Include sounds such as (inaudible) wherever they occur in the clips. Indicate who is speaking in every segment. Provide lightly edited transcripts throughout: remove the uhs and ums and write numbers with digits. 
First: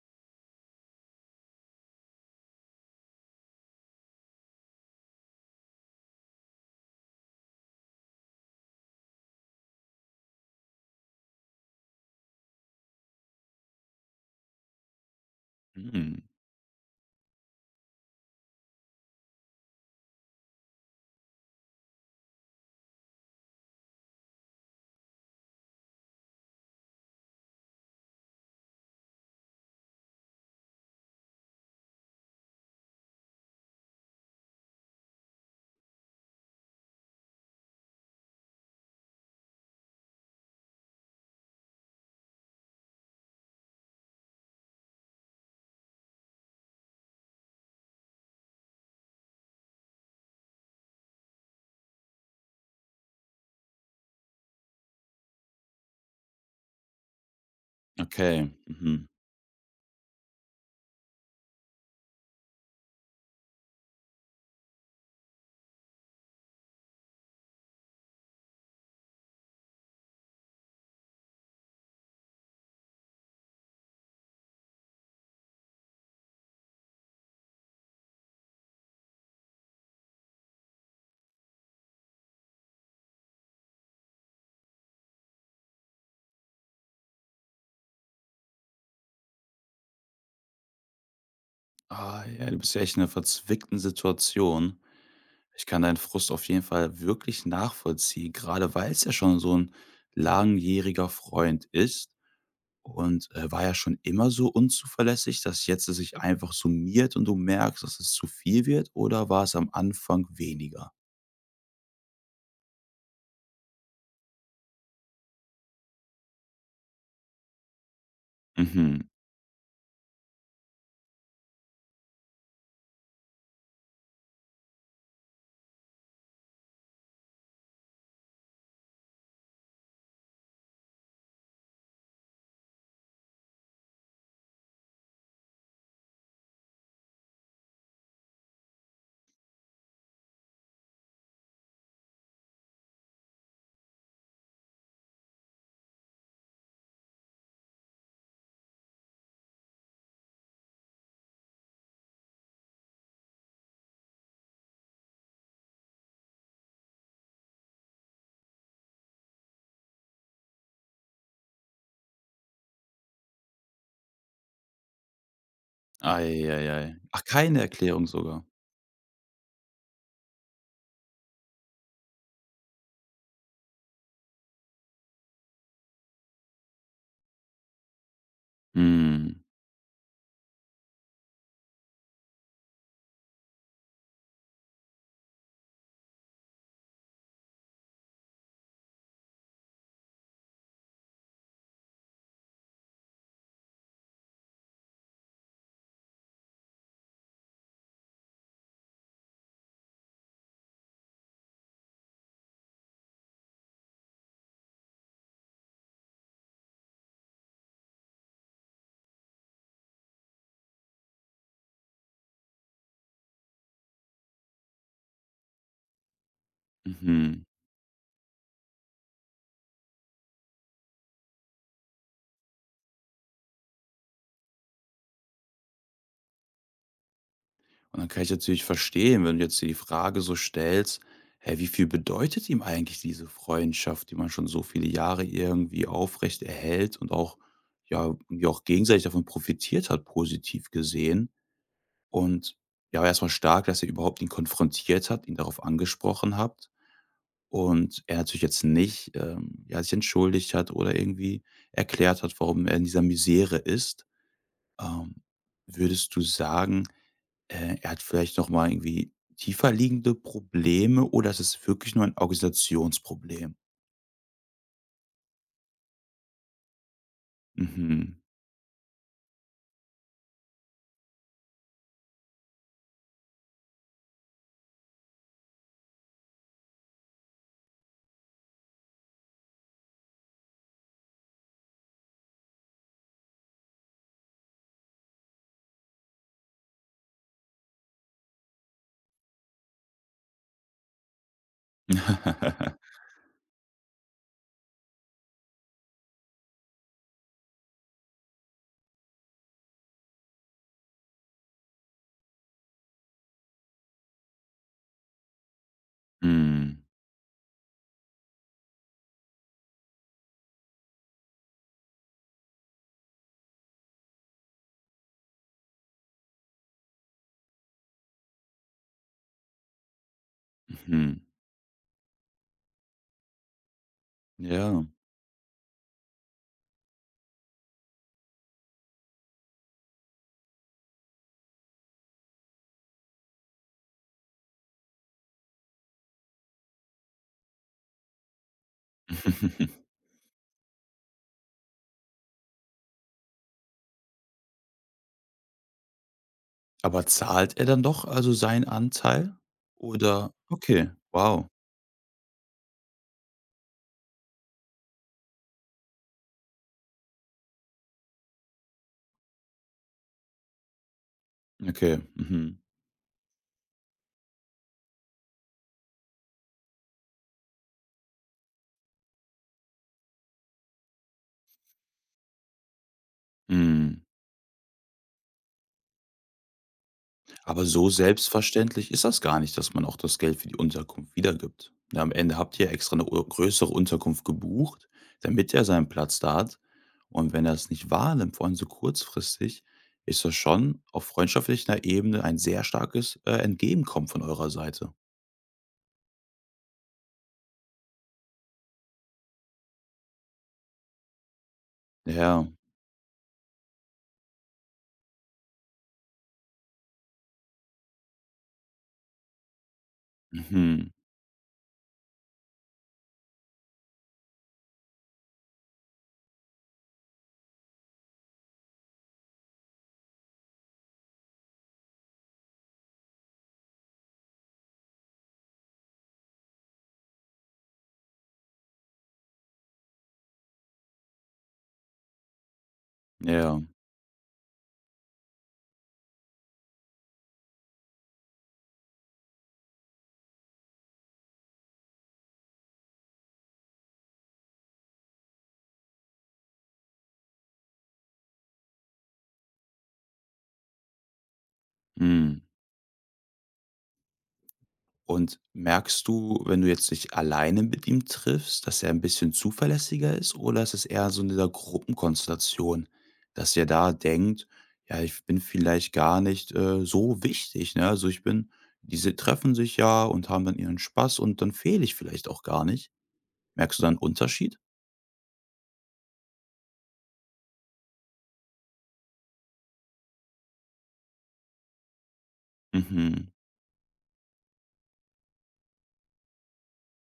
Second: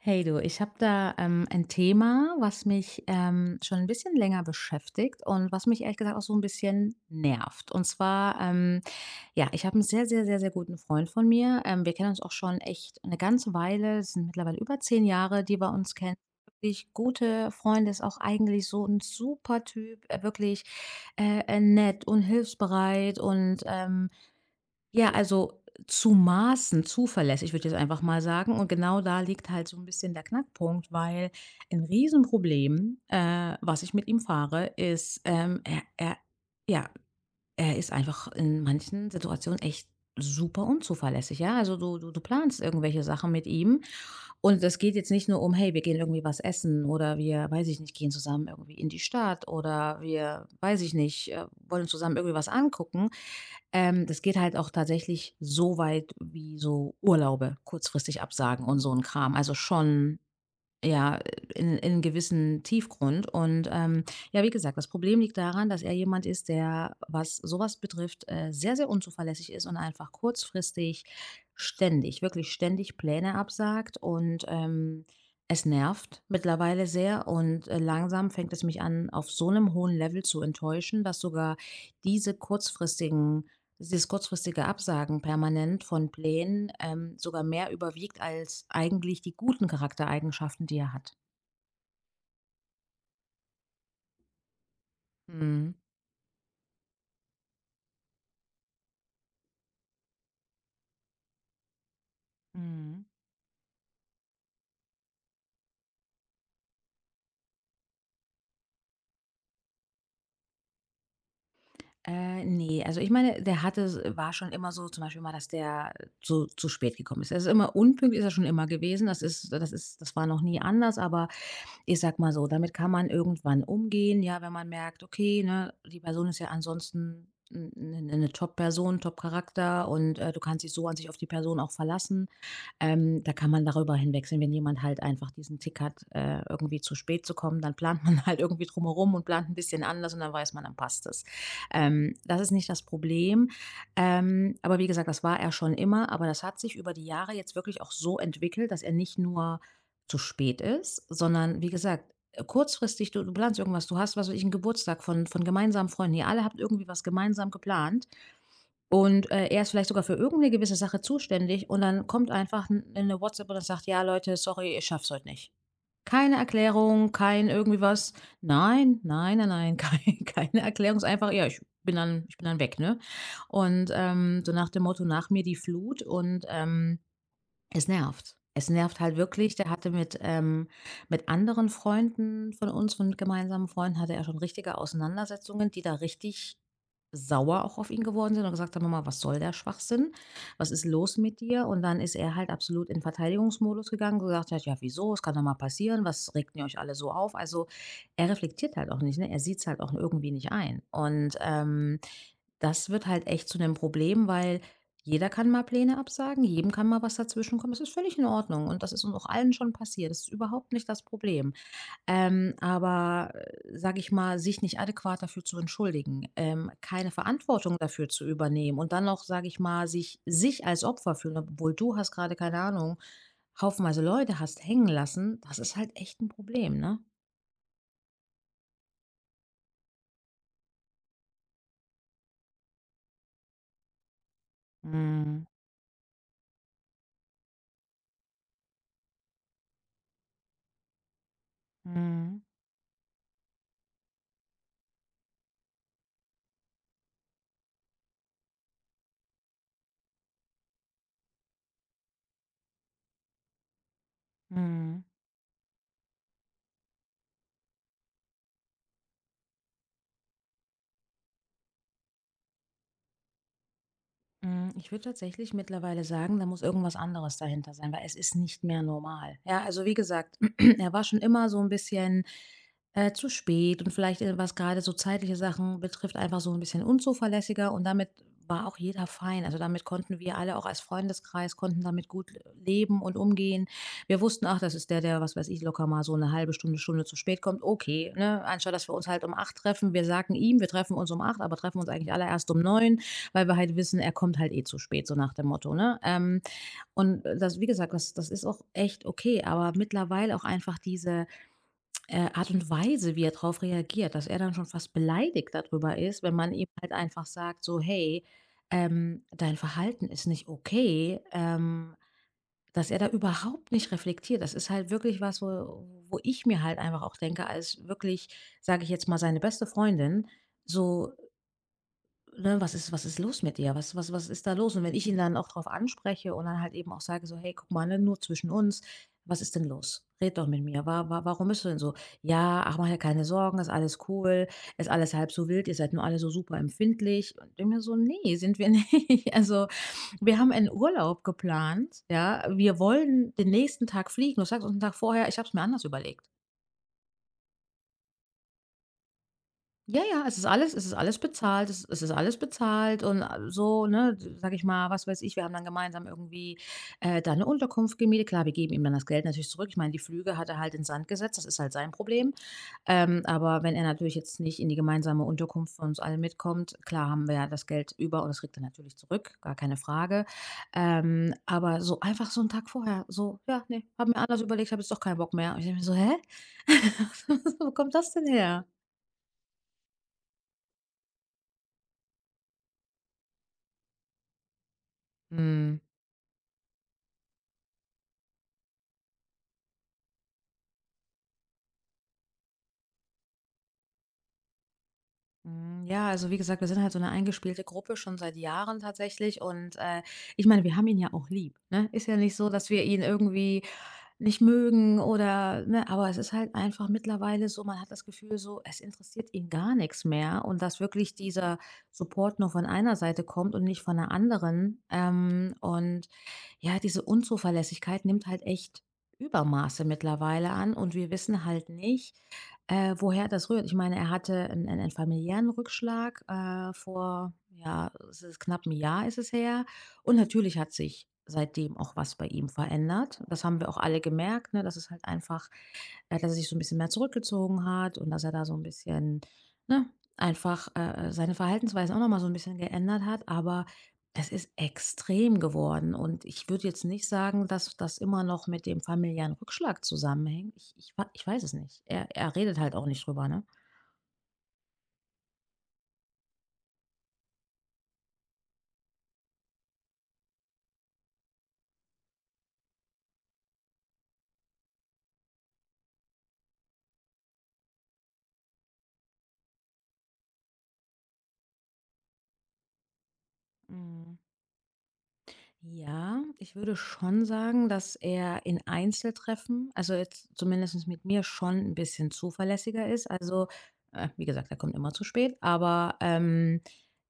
Speaker 1: Hey du, ich habe da ein Thema, was mich schon ein bisschen länger beschäftigt und was mich ehrlich gesagt auch so ein bisschen nervt. Und zwar, ja, ich habe einen sehr, sehr, sehr, sehr guten Freund von mir. Wir kennen uns auch schon echt eine ganze Weile. Es sind mittlerweile über 10 Jahre, die wir uns kennen.
Speaker 2: Mhm.
Speaker 1: Wirklich gute Freunde, ist auch eigentlich so ein super Typ, wirklich nett und hilfsbereit und ja, also zu Maßen zuverlässig, würde ich jetzt einfach mal sagen. Und genau da liegt halt so ein bisschen der Knackpunkt, weil ein Riesenproblem, was ich mit ihm fahre, ist, er er ja, er ist einfach in manchen Situationen echt super unzuverlässig, ja? Also, du planst irgendwelche Sachen mit ihm, und das geht jetzt nicht nur um: „Hey, wir gehen irgendwie was essen“ oder wir, weiß ich nicht, gehen zusammen irgendwie in die Stadt oder wir, weiß ich nicht, wollen zusammen irgendwie was angucken. Das geht halt auch tatsächlich so weit wie so Urlaube kurzfristig
Speaker 2: Okay.
Speaker 1: absagen und so ein
Speaker 2: Mhm.
Speaker 1: Kram. Also, schon ja, in einen gewissen Tiefgrund, und ja, wie gesagt, das Problem liegt daran, dass er jemand ist, der, was sowas betrifft, sehr, sehr unzuverlässig ist und einfach kurzfristig ständig wirklich ständig Pläne absagt, und es nervt mittlerweile sehr, und langsam fängt es mich an, auf so einem hohen Level zu enttäuschen, dass sogar diese kurzfristigen dieses kurzfristige Absagen permanent von Plänen, sogar mehr überwiegt als eigentlich die guten Charaktereigenschaften, die er hat.
Speaker 2: Ah, ja, du bist ja echt in einer verzwickten Situation. Ich
Speaker 1: Mhm.
Speaker 2: kann deinen Frust auf jeden Fall wirklich nachvollziehen, gerade weil es ja schon so ein langjähriger Freund ist
Speaker 1: Mhm.
Speaker 2: und war ja schon immer so unzuverlässig, dass jetzt es sich einfach summiert und du merkst, dass es zu viel wird, oder war es am Anfang weniger?
Speaker 1: Ne, also ich meine, der hatte s war schon immer so, zum Beispiel mal, dass der so zu spät gekommen ist. Er ist immer unpünktlich, ist er schon immer gewesen.
Speaker 2: Mhm.
Speaker 1: Das war noch nie anders, aber ich sag mal so, damit kann man irgendwann umgehen, ja, wenn man merkt, okay, ne, die Person ist ja ansonsten eine Top-Person, Top-Charakter, und du kannst dich so an sich auf die Person auch verlassen. Da kann man darüber hinwegsehen, wenn jemand halt einfach diesen Tick hat, irgendwie zu spät zu kommen, dann plant man (laughs) halt irgendwie drumherum und plant ein bisschen anders, und dann weiß man, dann passt es. Das ist nicht das Problem. Aber wie gesagt, das war er schon immer, aber das hat sich über die Jahre jetzt wirklich auch so entwickelt, dass er nicht nur zu spät ist, sondern wie gesagt, kurzfristig, du planst irgendwas, du hast, was weiß ich, einen Geburtstag von gemeinsamen Freunden, ihr alle habt irgendwie was gemeinsam geplant, und er ist vielleicht sogar für irgendeine gewisse Sache zuständig, und dann kommt einfach eine WhatsApp und dann sagt, ja Leute, sorry, ich schaff's heute nicht. Keine
Speaker 2: Ei, ei, ei.
Speaker 1: Erklärung,
Speaker 2: Ach,
Speaker 1: kein
Speaker 2: keine
Speaker 1: irgendwie
Speaker 2: Erklärung
Speaker 1: was.
Speaker 2: sogar.
Speaker 1: Nein, nein, nein, nein, (laughs) keine Erklärung. Ist einfach, ja, ich bin dann weg, ne? Und so nach dem Motto, nach mir die Flut. Und es nervt. Es nervt halt
Speaker 2: Mhm.
Speaker 1: wirklich. Der hatte mit anderen Freunden von uns, von gemeinsamen Freunden, hatte er schon richtige Auseinandersetzungen, die da richtig sauer auch auf ihn geworden sind und gesagt haben: „Mama, was soll der Schwachsinn? Was ist los mit dir?“ Und dann ist er halt absolut in Verteidigungsmodus gegangen, gesagt hat: „Ja, wieso? Es kann doch mal passieren. Was regt ihr euch alle so auf?“ Also, er reflektiert halt auch nicht, ne? Er sieht es halt auch irgendwie nicht ein. Und, das wird halt echt zu einem Problem, weil jeder kann mal Pläne absagen, jedem kann mal was dazwischenkommen. Das ist völlig in Ordnung, und das ist uns auch allen schon passiert. Das ist überhaupt nicht das Problem. Aber, sage ich mal, sich nicht adäquat dafür zu entschuldigen, keine
Speaker 2: Mhm.
Speaker 1: Verantwortung dafür zu übernehmen und dann noch, sage ich mal, sich als Opfer fühlen, obwohl du hast gerade keine Ahnung, haufenweise Leute hast hängen lassen, das ist halt echt ein Problem, ne?
Speaker 2: Und dann kann ich natürlich verstehen, wenn du jetzt dir die Frage so stellst: „Hey, wie viel bedeutet ihm eigentlich diese Freundschaft, die man schon so viele Jahre
Speaker 1: Mhm.
Speaker 2: irgendwie aufrecht erhält und auch ja, irgendwie auch gegenseitig davon profitiert hat, positiv gesehen?“
Speaker 1: Mhm.
Speaker 2: Und ja, erstmal stark, dass ihr überhaupt ihn konfrontiert habt, ihn darauf angesprochen habt und er natürlich jetzt nicht, ja, sich entschuldigt hat oder irgendwie erklärt hat, warum er in dieser Misere ist.
Speaker 1: Mhm.
Speaker 2: Ähm, würdest du sagen er hat vielleicht noch mal irgendwie tiefer liegende Probleme oder ist es ist wirklich nur ein Organisationsproblem?
Speaker 1: Hm, ich würde tatsächlich mittlerweile sagen, da muss irgendwas anderes dahinter sein, weil es
Speaker 2: Mhm.
Speaker 1: ist nicht mehr normal. Ja, also wie gesagt, (clears throat) er war schon immer so ein bisschen, zu spät und vielleicht, was gerade so zeitliche Sachen betrifft, einfach so ein bisschen unzuverlässiger, und damit war auch jeder fein. Also, damit konnten wir alle auch als Freundeskreis konnten damit gut leben und umgehen. Wir wussten: „Ach, das ist der, der, was weiß ich, locker mal so eine halbe Stunde, Stunde zu spät kommt.“ Okay, ne? Anstatt dass wir uns halt um 8 treffen, wir sagen ihm, wir treffen uns um 8, aber treffen uns eigentlich alle erst um
Speaker 2: (laughs)
Speaker 1: neun weil wir halt wissen, er kommt halt eh zu spät, so nach dem Motto, ne? Und das, wie gesagt, das ist auch echt okay, aber mittlerweile auch einfach diese Art und Weise, wie er darauf reagiert, dass er dann schon fast beleidigt darüber ist, wenn man ihm
Speaker 2: Mhm.
Speaker 1: halt einfach sagt, so, hey, dein Verhalten ist nicht okay, dass er da überhaupt nicht reflektiert. Das ist halt wirklich was, wo ich mir halt einfach auch denke, als wirklich, sage ich jetzt mal, seine beste Freundin, so.
Speaker 2: Mhm.
Speaker 1: Ne, was ist los mit dir? Was ist da los?
Speaker 2: Ja.
Speaker 1: Und wenn ich ihn dann auch drauf anspreche und dann halt eben auch sage so: „Hey, guck mal, ne, nur zwischen uns. Was ist denn los? Red doch mit mir. Wa wa Warum bist du denn so?“ „Ja, ach, mach dir keine Sorgen, ist alles cool, ist alles halb so wild, ihr seid nur alle so super empfindlich.“ Und ich denke mir so: nee, sind wir nicht.“ (laughs) Also,
Speaker 2: (laughs)
Speaker 1: wir haben einen Urlaub geplant, ja? Wir wollen den nächsten Tag fliegen. Du sagst uns einen Tag vorher: „Ich habe es mir anders überlegt.“
Speaker 2: Aber zahlt er dann doch also seinen Anteil?
Speaker 1: Ja, ja,
Speaker 2: Oder
Speaker 1: es
Speaker 2: okay,
Speaker 1: ist alles
Speaker 2: wow.
Speaker 1: bezahlt. Es ist alles bezahlt, und so, ne, sag ich mal, was weiß ich, wir haben dann gemeinsam irgendwie, da eine Unterkunft gemietet. Klar, wir geben ihm dann das Geld natürlich zurück. Ich meine, die Flüge hat er halt in den Sand gesetzt, das ist halt sein
Speaker 2: Okay.
Speaker 1: Problem.
Speaker 2: Mhm.
Speaker 1: Aber wenn er natürlich jetzt nicht in die gemeinsame Unterkunft von uns allen mitkommt, klar haben wir ja das Geld über, und das kriegt er natürlich zurück, gar keine Frage. Aber so einfach so einen Tag vorher, so: „Ja, ne,
Speaker 2: Mhm.
Speaker 1: habe mir anders überlegt, habe jetzt doch keinen Bock mehr.“ Und ich denke mir so: „Hä? (laughs)
Speaker 2: Aber
Speaker 1: Wo
Speaker 2: so
Speaker 1: kommt das denn her?“
Speaker 2: selbstverständlich ist das gar nicht, dass man auch das Geld für die Unterkunft wiedergibt. Ne, am Ende habt ihr ja extra eine u größere Unterkunft gebucht, damit er
Speaker 1: Mhm.
Speaker 2: seinen Platz da hat. Und wenn er es nicht wahrnimmt, vor allem so kurzfristig, ist das schon auf freundschaftlicher Ebene ein sehr starkes, Entgegenkommen von eurer Seite.
Speaker 1: Mm, ja, also wie gesagt, wir sind halt so eine eingespielte Gruppe schon seit Jahren tatsächlich. Und ich meine, wir haben ihn ja auch lieb. Ne? Ist ja nicht
Speaker 2: Ja.
Speaker 1: so, dass wir ihn irgendwie nicht mögen oder, ne, aber es ist halt einfach mittlerweile so, man hat das Gefühl so, es interessiert ihn gar nichts mehr, und dass
Speaker 2: Mhm.
Speaker 1: wirklich dieser Support nur von einer Seite kommt und nicht von der anderen. Und ja, diese Unzuverlässigkeit nimmt halt echt Übermaße mittlerweile an, und wir wissen halt nicht, woher das rührt. Ich meine, er hatte einen 'n 'n familiären Rückschlag, vor ja, es ist knapp 'n Jahr ist es her. Und natürlich hat sich seitdem auch was bei ihm verändert. Das
Speaker 2: Ja.
Speaker 1: haben wir auch alle gemerkt, ne, dass es halt einfach dass er sich so ein bisschen mehr zurückgezogen hat, und dass er da so ein bisschen, ne, einfach, seine Verhaltensweise auch noch mal so ein bisschen geändert hat, aber es ist extrem geworden, und ich würde jetzt nicht sagen, dass das immer noch mit dem familiären Rückschlag zusammenhängt. Ich weiß es nicht. Er
Speaker 2: Mhm.
Speaker 1: redet halt auch nicht drüber, ne?
Speaker 2: Und merkst du, wenn du jetzt dich alleine mit ihm triffst, dass er ein bisschen zuverlässiger ist oder ist es eher so in dieser Gruppenkonstellation, dass er da denkt: „Ja, ich bin vielleicht gar nicht, so wichtig, ne? Also, ich bin diese treffen sich ja und haben dann ihren Spaß und dann fehle ich vielleicht auch gar nicht.“ Merkst du da 'n
Speaker 1: Mhm.
Speaker 2: Unterschied?
Speaker 1: Ja, ich würde schon sagen, dass er in Einzeltreffen, also jetzt zumindest mit mir, schon ein bisschen zuverlässiger ist.
Speaker 2: Mhm.
Speaker 1: Also, wie gesagt, er kommt immer zu spät, aber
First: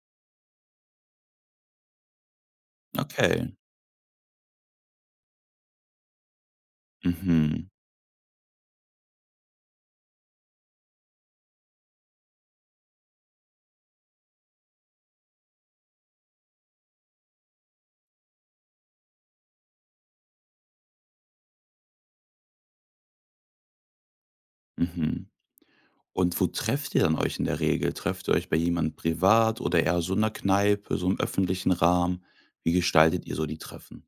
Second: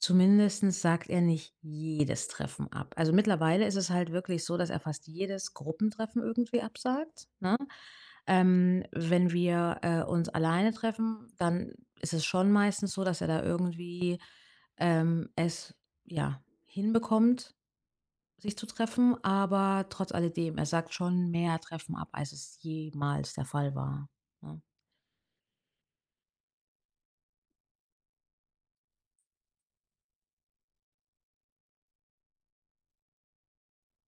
Speaker 1: zumindest sagt er nicht jedes Treffen ab. Also
Speaker 2: Okay.
Speaker 1: mittlerweile ist es halt wirklich so, dass er fast jedes Gruppentreffen irgendwie absagt. Ne?
Speaker 2: Mhm.
Speaker 1: Wenn wir uns alleine treffen, dann ist es schon meistens so, dass er da irgendwie es ja hinbekommt, sich zu treffen, aber trotz alledem, er sagt schon mehr Treffen ab, als es jemals der Fall war, ne?
Speaker 2: Mhm. Und wo trefft ihr dann euch in der Regel? Trefft ihr euch bei jemandem privat oder eher so in 'ner Kneipe, so im öffentlichen Rahmen? Wie gestaltet ihr so die Treffen?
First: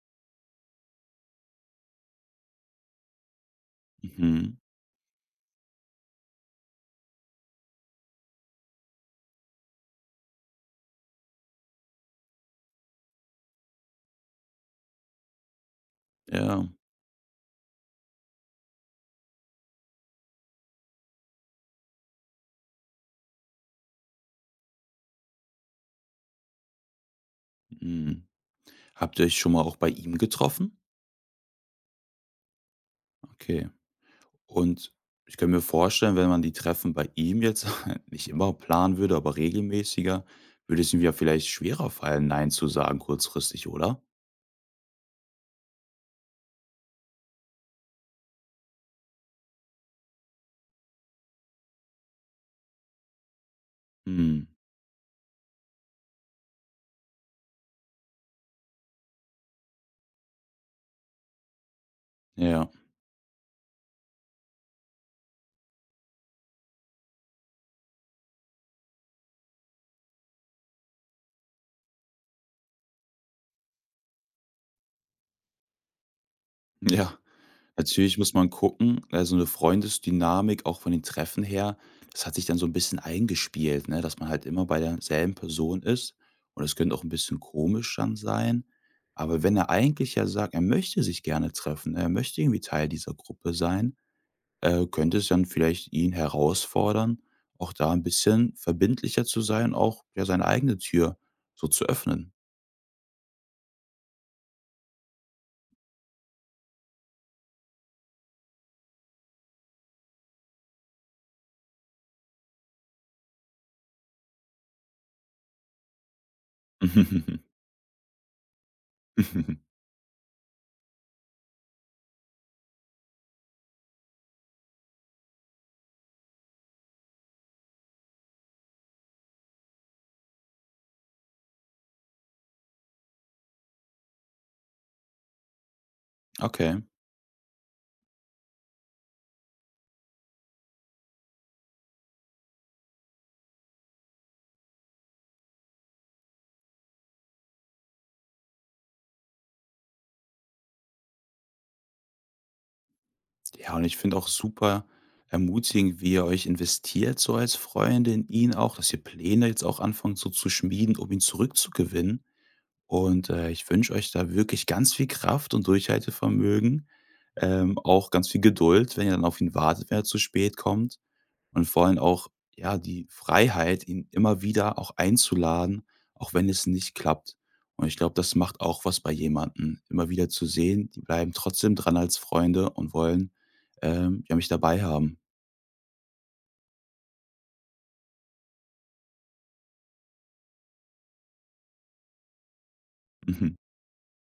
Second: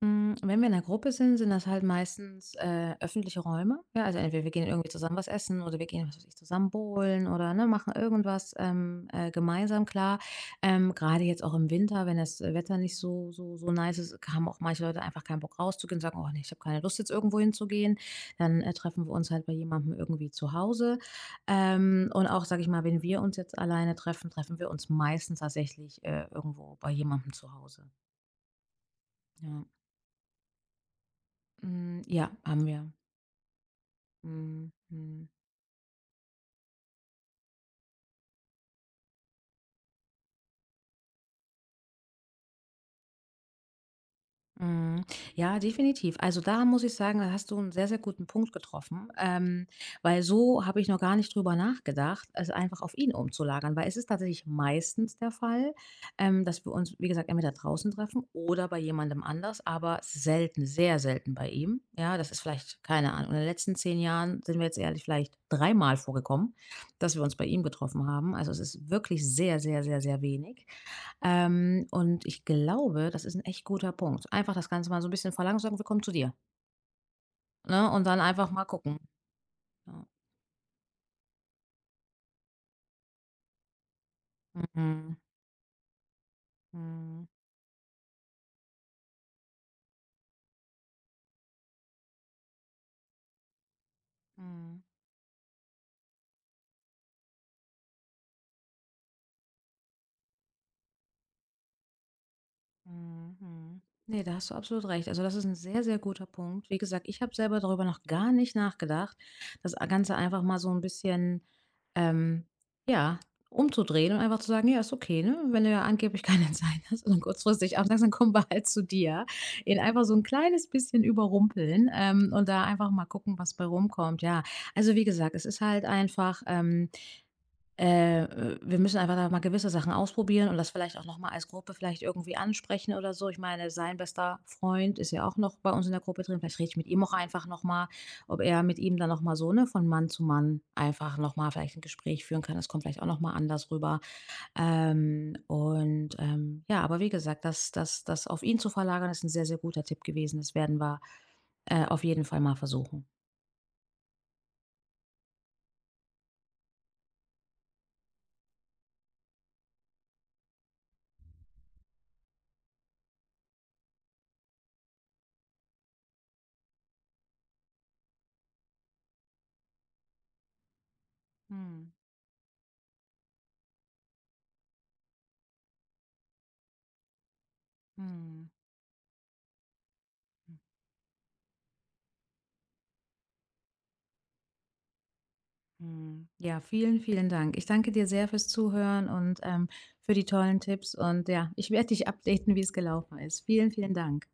Speaker 1: Hm, wenn wir in einer Gruppe sind, sind das halt meistens, öffentliche Räume, ja? Also, entweder wir
Speaker 2: Mhm.
Speaker 1: gehen irgendwie zusammen was essen oder wir gehen, was weiß ich, zusammen bowlen oder, ne, machen irgendwas, gemeinsam, klar. Grade jetzt auch im Winter, wenn das Wetter nicht so nice ist, haben auch manche Leute einfach keinen Bock rauszugehen, und sagen: „Oh nee, ich habe
Speaker 2: Ja,
Speaker 1: keine Lust, jetzt irgendwo hinzugehen.“ Dann, treffen wir uns halt bei jemandem irgendwie zu Hause. Und auch, sage ich mal, wenn wir uns jetzt alleine treffen, treffen wir uns meistens tatsächlich, irgendwo bei jemandem zu Hause.
Speaker 2: mhm. Habt ihr euch schon mal
Speaker 1: Ja.
Speaker 2: auch bei ihm getroffen?
Speaker 1: Hm, ja, haben wir.
Speaker 2: Okay.
Speaker 1: Mhm,
Speaker 2: Und
Speaker 1: mhm,
Speaker 2: ich kann mir vorstellen, wenn man die Treffen bei ihm jetzt (laughs) nicht immer planen würde, aber regelmäßiger, würde es ihm ja vielleicht schwerer fallen, „Nein“ zu sagen kurzfristig, oder?
Speaker 1: mhm. Ja, definitiv. Also, da muss ich sagen, da hast du einen sehr, sehr guten Punkt getroffen, weil so habe ich noch gar nicht drüber nachgedacht, es einfach auf ihn umzulagern, weil es ist
Speaker 2: Mhm.
Speaker 1: tatsächlich meistens der Fall, dass wir uns, wie gesagt, entweder draußen treffen oder bei jemandem anders, aber selten, sehr selten bei ihm. Ja, das ist
Speaker 2: Ja,
Speaker 1: vielleicht keine Ahnung, in den letzten 10 Jahren sind wir jetzt ehrlich vielleicht dreimal vorgekommen, dass wir uns bei ihm getroffen haben. Also, es ist wirklich sehr, sehr, sehr, sehr wenig. Und ich glaube, das ist ein echt guter Punkt. Einfach das Ganze mal so ein bisschen verlangsamen: „Wir kommen zu dir“,
Speaker 2: ja.
Speaker 1: ne? Und
Speaker 2: Natürlich
Speaker 1: dann
Speaker 2: muss man
Speaker 1: einfach mal gucken.
Speaker 2: gucken, also eine
Speaker 1: Ja.
Speaker 2: Freundesdynamik auch von den Treffen her, das hat sich dann so ein bisschen eingespielt, ne, dass man halt immer bei
Speaker 1: Mhm.
Speaker 2: derselben Person ist und das könnte auch ein
Speaker 1: Mhm.
Speaker 2: bisschen komisch dann sein. Aber wenn er eigentlich ja sagt, er möchte sich gerne treffen, er möchte irgendwie Teil dieser Gruppe sein,
Speaker 1: Mhm.
Speaker 2: könnte es dann vielleicht ihn herausfordern, auch da ein bisschen verbindlicher zu sein, auch, ja, seine eigene Tür so zu öffnen.
Speaker 1: Mhm. Ne, da hast du absolut recht. Also, das ist ein sehr, sehr guter Punkt. Wie gesagt, ich habe selber darüber noch gar nicht nachgedacht, das Ganze einfach mal so ein bisschen, ähm, ja, umzudrehen und einfach zu sagen: „Ja, ist okay, ne? Wenn du ja angeblich keine (laughs) Zeit hast und
Speaker 2: (laughs)
Speaker 1: kurzfristig absagst, dann kommen wir halt zu dir.“ Ihn einfach so ein kleines bisschen überrumpeln, und da einfach mal gucken, was bei rumkommt, ja. Also, wie gesagt, es ist halt einfach, wir müssen einfach da mal gewisse Sachen ausprobieren und das vielleicht auch nochmal als Gruppe vielleicht irgendwie ansprechen oder so. Ich meine, sein bester Freund ist ja auch noch bei uns in der Gruppe drin. Vielleicht rede ich
Speaker 2: Okay.
Speaker 1: mit ihm auch einfach nochmal, ob er mit ihm dann nochmal so, ne, von Mann zu Mann einfach nochmal vielleicht ein Gespräch führen kann. Das kommt vielleicht auch nochmal anders rüber. Ja, aber wie gesagt, das auf ihn zu verlagern, ist ein sehr, sehr guter Tipp gewesen. Das werden wir auf jeden Fall mal versuchen.
Speaker 2: Ja, und ich finde auch super ermutigend, wie ihr euch investiert, so als Freunde in ihn auch, dass ihr Pläne jetzt auch anfangt so zu schmieden, um ihn zurückzugewinnen. Und ich wünsche euch da wirklich ganz viel Kraft und Durchhaltevermögen, auch ganz viel Geduld, wenn ihr dann auf ihn wartet, wenn er zu spät kommt. Und vor
Speaker 1: Hm,
Speaker 2: allem auch, ja, die Freiheit, ihn immer wieder auch einzuladen, auch wenn es nicht klappt. Und ich glaube, das
Speaker 1: hm.
Speaker 2: macht auch was bei jemandem, immer wieder zu sehen, die bleiben trotzdem dran als Freunde und wollen, ja, mich dabei haben.
Speaker 1: Mhm. Ja, vielen, vielen Dank. Ich danke dir sehr fürs Zuhören, und für die tollen Tipps, und ja, ich werde dich updaten, wie es gelaufen ist.
Speaker 2: (laughs)
Speaker 1: Vielen, vielen Dank.